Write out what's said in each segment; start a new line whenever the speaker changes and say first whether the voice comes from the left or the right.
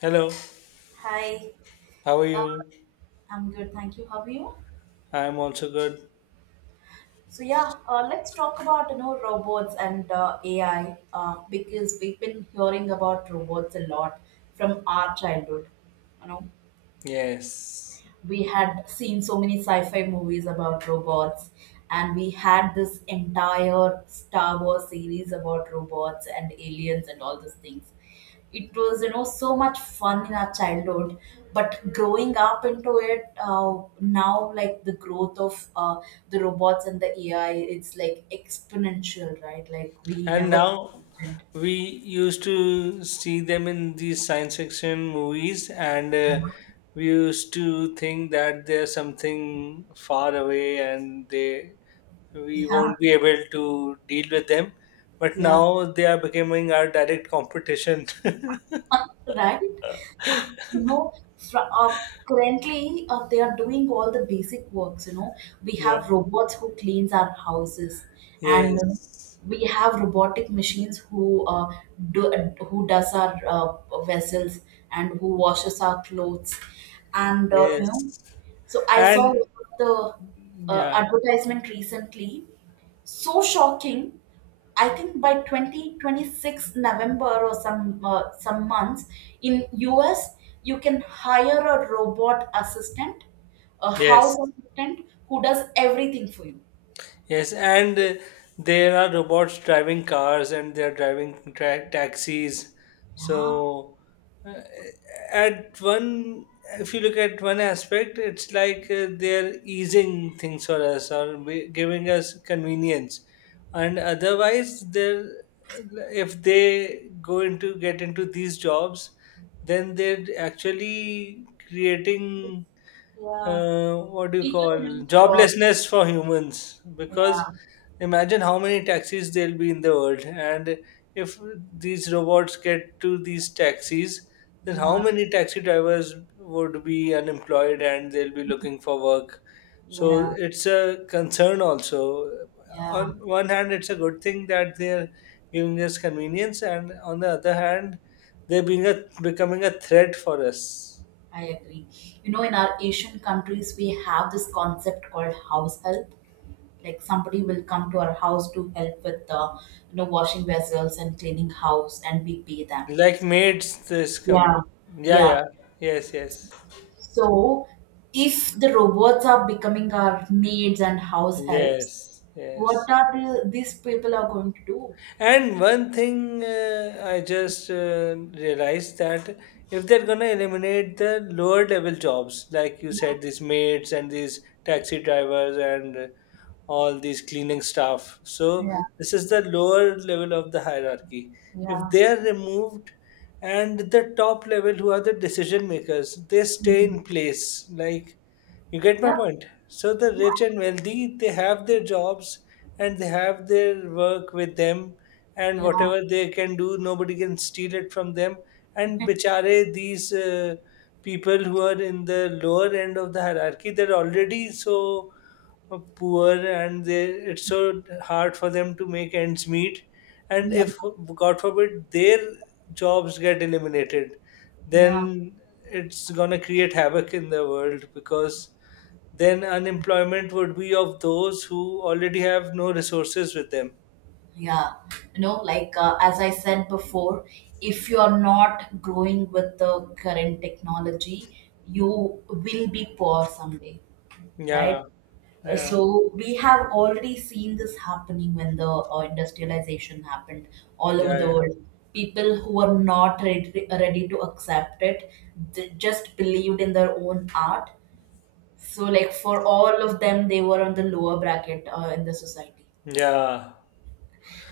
left: Hello,
right: Hi,
left: how are
right: uh,
left: you?
right: I'm good, thank you. How are you?
left: I'm also good.
right: So yeah, let's talk about robots and AI, because we've been hearing about robots a lot from our childhood. You know,
left: Yes.
right: we had seen so many sci-fi movies about robots, and we had this entire Star Wars series about robots and aliens and all those things. It was so much fun in our childhood. But growing up into it, now, like, the growth of the robots and the AI, it's like exponential, right? Like, we
left: And
right: never
left: now
right: imagined.
left: we used to see them in these science fiction movies, and we used to think that they're something far away and they we
right: Yeah,
left: won't be able to deal with them. But
right: yeah.
left: now they are becoming our direct competition.
right: Right? Uh, You know, currently, they are doing all the basic works. You know, we
left: Yeah.
right: have robots who cleans our houses, and
left: Yes.
right: we have robotic machines who do who does our vessels and who washes our clothes, and you know.
left: Yes.
right: So I saw one
left: And
right: of the
left: yeah.
right: advertisement recently. So shocking. I think by 2026 November, or some months, in US you can hire a robot assistant, a house
left: Yes.
right: assistant who does everything for you.
left: Yes, and there are robots driving cars and they're driving taxis.
right: Yeah,
left: So, at one, if you look at one aspect, it's like they're easing things for us or giving us convenience. And otherwise, they're if they go into get into these jobs, then they're actually creating
right: yeah.
left: what do you
right: People
left: call
right: will lose jobs.
left: joblessness for humans because
right: Yeah,
left: imagine how many taxis there'll be in the world and if these robots get to these taxis then how
right: yeah,
left: many taxi drivers would be unemployed and they'll be looking for work, so
right: yeah,
left: it's a concern also.
right: yeah.
left: On one hand it's a good thing that they're giving us convenience and on the other hand they're being a becoming a threat for us.
right: I agree. You know, in our Asian countries, we have this concept called house help. Like, somebody will come to our house to help with the washing vessels and cleaning house, and we pay them.
left: Like maids, this come.
right: Yeah,
left: Yeah,
right: yeah.
left: yeah. Yes, yes.
right: So if the robots are becoming our maids and house helps,
left: Yes,
right: what
left: yes.
right: are these people are going to do?
left: And one thing I just realized that if they're gonna eliminate the lower level jobs, like you
right: Yeah,
left: said, these maids and these taxi drivers and all these cleaning staff, so
right: yeah,
left: this is the lower level of the hierarchy. If
right: yeah.
left: they are removed, and the top level, who are the decision makers, they stay
right: Mhm.
left: in place. Like, you get my
right: Yeah,
left: point? So the rich and wealthy, they have their jobs and they have their work with them, and
right: yeah,
left: whatever they can do, nobody can steal it from them. And bichare, these people who are in the lower end of the hierarchy, they're already so poor and they, it's so hard for them to make ends meet. And
right: yeah.
left: if, God forbid, their jobs get eliminated,
right: Yeah.
left: then it's gonna create havoc in the world because then unemployment would be of those who already have no resources with them.
right: Yeah. As I said before, if you are not growing with the current technology, you will be poor someday.
left: Yeah,
right: Right?
left: yeah,
right: So we have already seen this happening when the industrialization happened all over
left: yeah,
right: the
left: yeah.
right: world. People who were not ready to accept it, they just believed in their own art. So, like, for all of them, they were on the lower bracket in the society.
left: Yeah.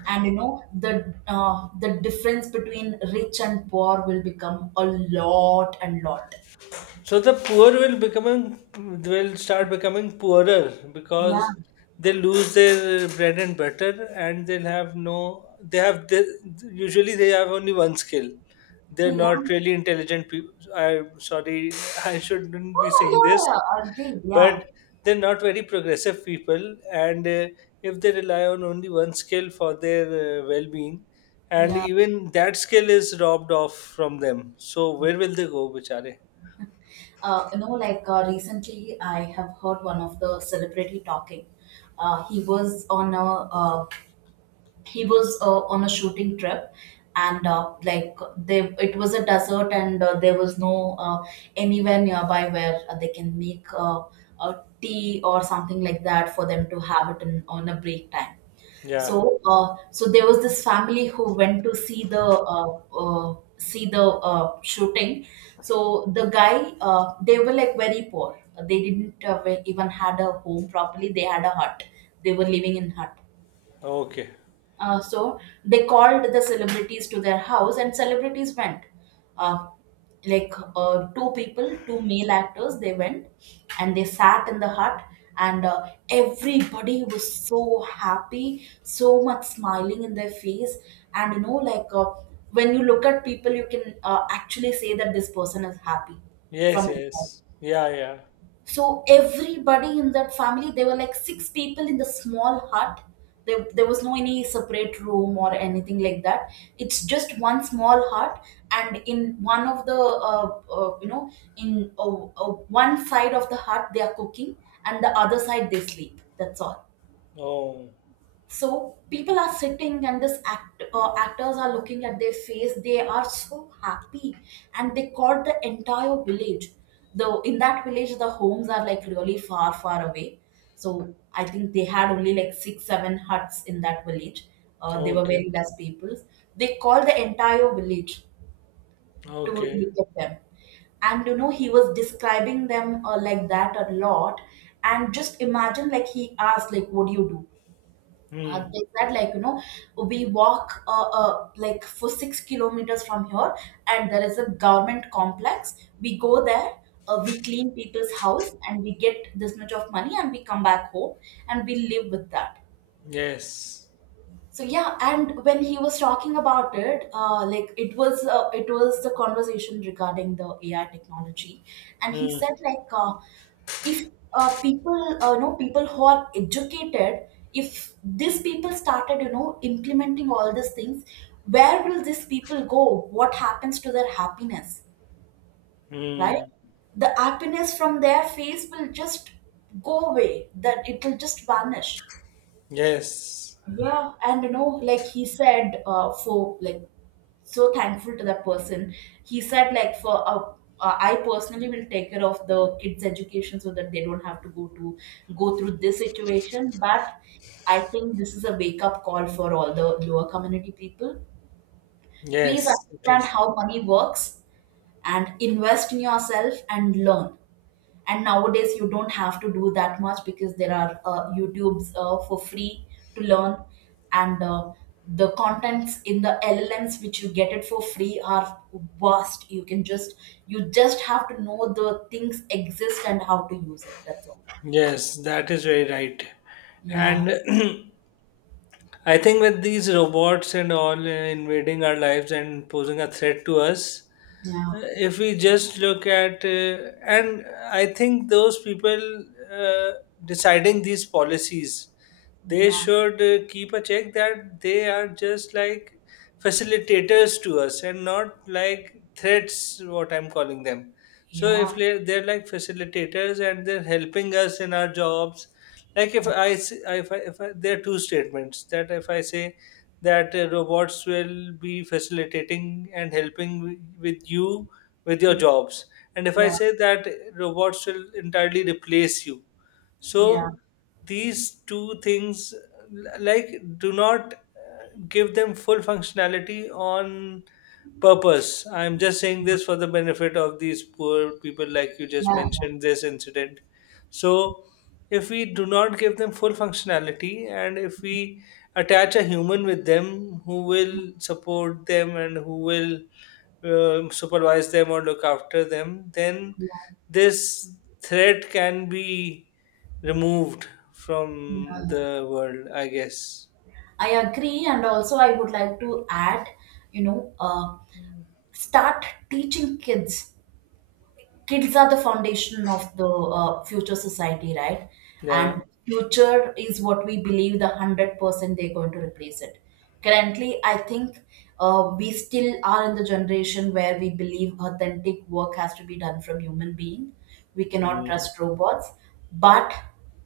right: And the difference between rich and poor will become a lot and lot.
left: So the poor will becoming will start becoming poorer because
right: Yeah,
left: they lose their bread and butter, and they'll have no. They have the, usually they have only one skill. They're
right: yeah.
left: not really intelligent people. I'm sorry, I shouldn't
right: No,
left: be
right: no.
left: saying
right: Yeah,
left: this.
right: yeah, agreed.
left: But
right: Yeah,
left: they're not very progressive people and if they rely on only one skill for their well-being and
right: yeah.
left: even that skill is robbed off from them, so where will they go bichare?
right: Recently I have heard one of the celebrity talking. uh, he was on a uh, he was on a shooting trip. And like, they it was a desert, and there was no anywhere nearby where they can make a tea or something like that for them to have it, on a break time.
left: Yeah.
right: So there was this family who went to see the shooting. So the guy, they were like very poor. They didn't even had a home properly. They had a hut. They were living in hut.
left: Okay.
right: So they called the celebrities to their house, and celebrities went. Uh, like, two people, two male actors, they went and they sat in the hut, and everybody was so happy, so much smiling in their face. And when you look at people, you can actually say that this person is happy
left: Yes,
right: from
left: yes,
right: inside.
left: yeah, yeah.
right: So everybody in that family, there were like six people in the small hut. There was no any separate room or anything like that. It's just one small hut, and in one of the you know in one side of the hut they are cooking, and the other side they sleep. That's all.
left: Oh.
right: So people are sitting, and this actors are looking at their face. They are so happy, and they caught the entire village. Though in that village, the homes are like really far, far away. So I think they had only like six, seven huts in that village. They were
left: Okay.
right: very less people. They called the entire village to
left: Okay.
right: look at them. And he was describing them like that a lot. And just imagine, like, he asked, like, what do you do?
left: Hmm.
right: They said, like, we walk like for 6 kilometers from here, and there is a government complex. We go there, we clean people's house and we get this much of money and we come back home, and we live with that.
left: Yes.
right: So yeah, and when he was talking about it, like, it was the conversation regarding the AI technology. And he
left: Hmm.
right: said, like, if people know people who are educated, if these people started implementing all these things, where will these people go? What happens to their happiness? Right?
left: Hmm.
right: The happiness from their face will just go away. That it will just vanish.
left: Yes.
right: Yeah, and like, he said, for like so thankful to that person. He said, like, for I personally will take care of the kids' education so that they don't have to go through this situation. But I think this is a wake up call for all the lower community people. Please
left: Yes it
right: understand
left: is.
right: how money works and invest in yourself and learn. And nowadays, you don't have to do that much because there are YouTubes for free to learn. And the contents in the LLMs which you get it for free are vast. You can just you just have to know the things exist and how to use it. That's all.
left: Yes, that is very right.
right: Yeah,
left: And I think with these robots and all invading our lives and posing a threat to us,
right: yeah,
left: if we just look at, and I think those people uh, deciding these policies, they
right: yeah.
left: should keep a check that they are just like facilitators to us and not like threats, what I'm calling them. So if
right: Yeah,
left: they they're like facilitators and they're helping us in our jobs, like
right: yeah,
left: if I, there are two statements. That if I say that robots will be facilitating and helping with you, with your jobs, and if I
right: yeah.
left: say that robots will entirely replace you.
right: Yeah,
left: So these two things, like, do not give them full functionality on purpose. I'm just saying this for the benefit of these poor people, like you just
right: yeah,
left: mentioned this incident. So if we do not give them full functionality and if we attach a human with them who will support them and who will supervise them or look after them, then
right: yeah,
left: this threat can be removed from
right: yeah.
left: the world, I guess.
right: I agree, and also I would like to add, you know, uh, start teaching kids. Kids are the foundation of the future society, right?
left: Yeah.
right: And future is what we believe the 100% they're going to replace it. Currently, I think we still are in the generation where we believe authentic work has to be done from human being. We cannot
left: Mm.
right: trust robots, but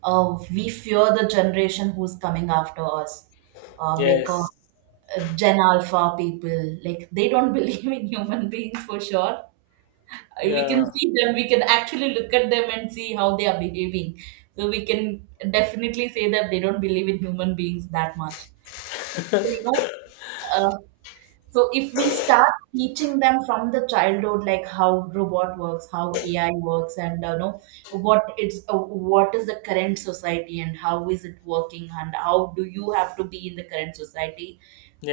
right: we fear the generation who's coming after us, like,
left: Yes.
right: Gen Alpha people. Like, they don't believe in human beings for sure. We can
left: Yeah.
right: see them. We can actually look at them and see how they are behaving. So we can definitely say that they don't believe in human beings that much. So you know uh, so if we start teaching them from the childhood, like how robot works, how AI works, and know what is the current society and how is it working and how do you have to be in the current society.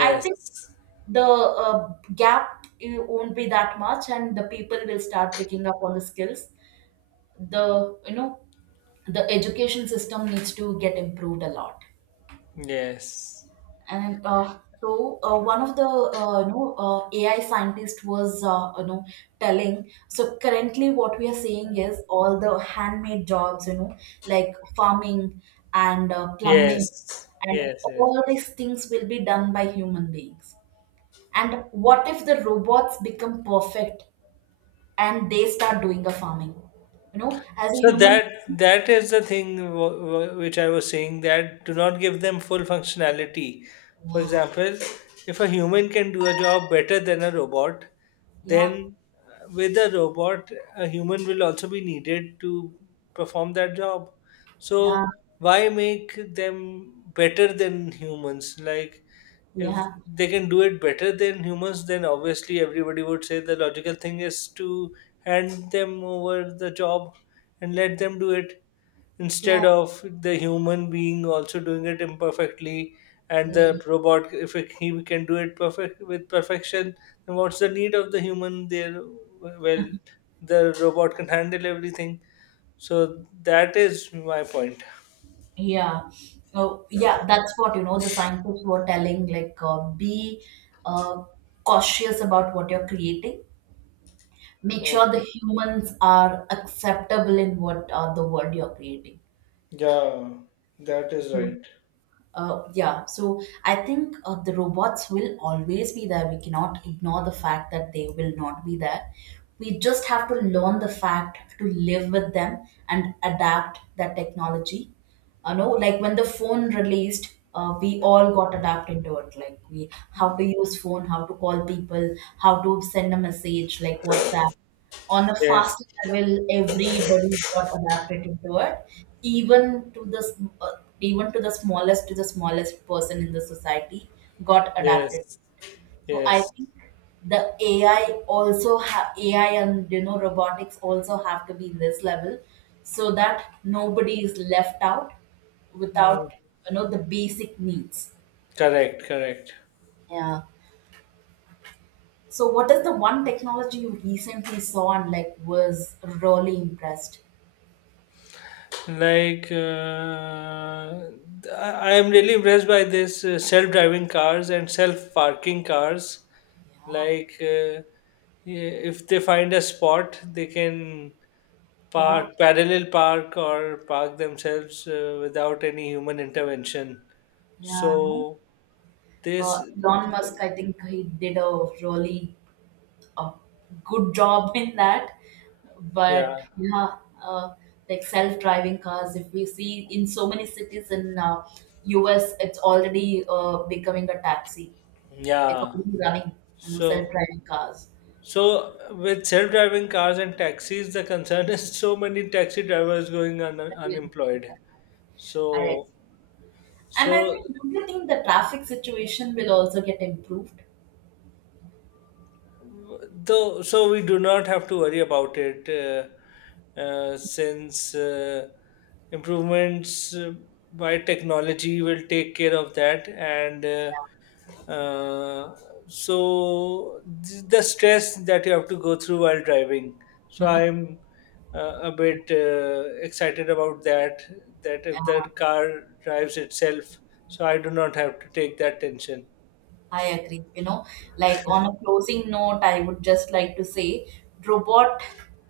right: I think the gap, won't be that much, and the people will start picking up on the skills. The you know the education system needs to get improved a lot.
left: Yes.
right: And one of the AI scientist was telling, so currently what we are seeing is all the handmade jobs, like farming and plumbing,
left: Yes.
right: and
left: Yes. Yes.
right: all these things will be done by human beings. And what if the robots become perfect and they start doing the farming, as a
left: So
right: human?
left: that that is the thing which I was saying, that do not give them full functionality. For
right: Yeah,
left: example, if a human can do a job better than a robot,
right: yeah.
left: then with a robot, a human will also be needed to perform that job.
right: Yeah,
left: So why make them better than humans? Like if
right: yeah,
left: they can do it better than humans, then obviously everybody would say the logical thing is to hand them over the job and let them do it
right: yeah,
left: instead of the human being also doing it imperfectly, and
right: yeah.
left: the robot if it, he can do it perfect with perfection, then what's the need of the human there? Well, the robot can handle everything. So that is my point.
right: Yeah. Oh, yeah, that's what you know. The scientists were telling, like, be uh, cautious about what you're creating. Make sure the
left: Okay.
right: humans are acceptable in what the world you're creating.
left: Yeah, that is right.
right: Yeah, so I think the robots will always be there. We cannot ignore the fact that they will not be there. We just have to learn the fact to live with them and adapt that technology. You know, like when the phone released, we all got adapted to it. Like, we, how to use phone, how to call people, how to send a message, like WhatsApp. On a
left: Yes,
right: fast level, everybody got adapted to it. Even to the smallest person in the society got adapted.
left: yes.
right: So I
left: Yes,
right: think the ai AI and robotics also have to be in this level so that nobody is left out
left: mm,
right: without the basic needs.
left: correct, correct.
right: Yeah. So what is the one technology you recently saw and, like, was really impressed?
left: Like, I am really impressed by this self-driving cars and self-parking cars.
right: Yeah.
left: Like, yeah, if they find a spot, they can
right: Yeah,
left: park, parallel park, or park themselves without any human intervention.
right: yeah, no.
left: So this,
right: Elon Musk, I think he did a good job in that.
left: yeah,
right: But yeah, uh, like, self-driving cars, if we see in so many cities in US, it's already becoming a taxi. It's
left: yeah.
right: already running, you know,
left: So.
right: self-driving cars.
left: So with self-driving cars and taxis, the concern is so many taxi drivers going
right: That will- yeah.
left: unemployed.
right: I
left: So
right: and I
left: so
right: think, do you think the traffic situation will also get improved?
left: though so we do not have to worry about it, since improvements by technology will take care of that and. Uh, so the stress that you have to go through while driving. So I'm a bit excited about that. That if the car drives itself, so I do not have to take that tension.
right: I agree. You know, like, on a closing note, I would just like to say robot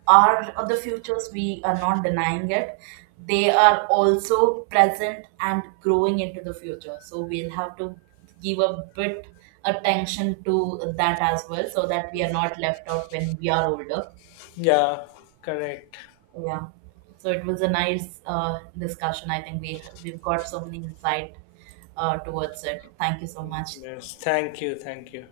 right: are the futures. We are not denying it. They are also present and growing into the future. So we'll have to give a bit attention to that as well, so that we are not left out when we are older.
left: Yeah, correct.
right: Yeah. So it was a nice discussion. I think we've got so many insight towards it. Thank you so
left: Mm,
right: much.
left: yes, thank you, thank you.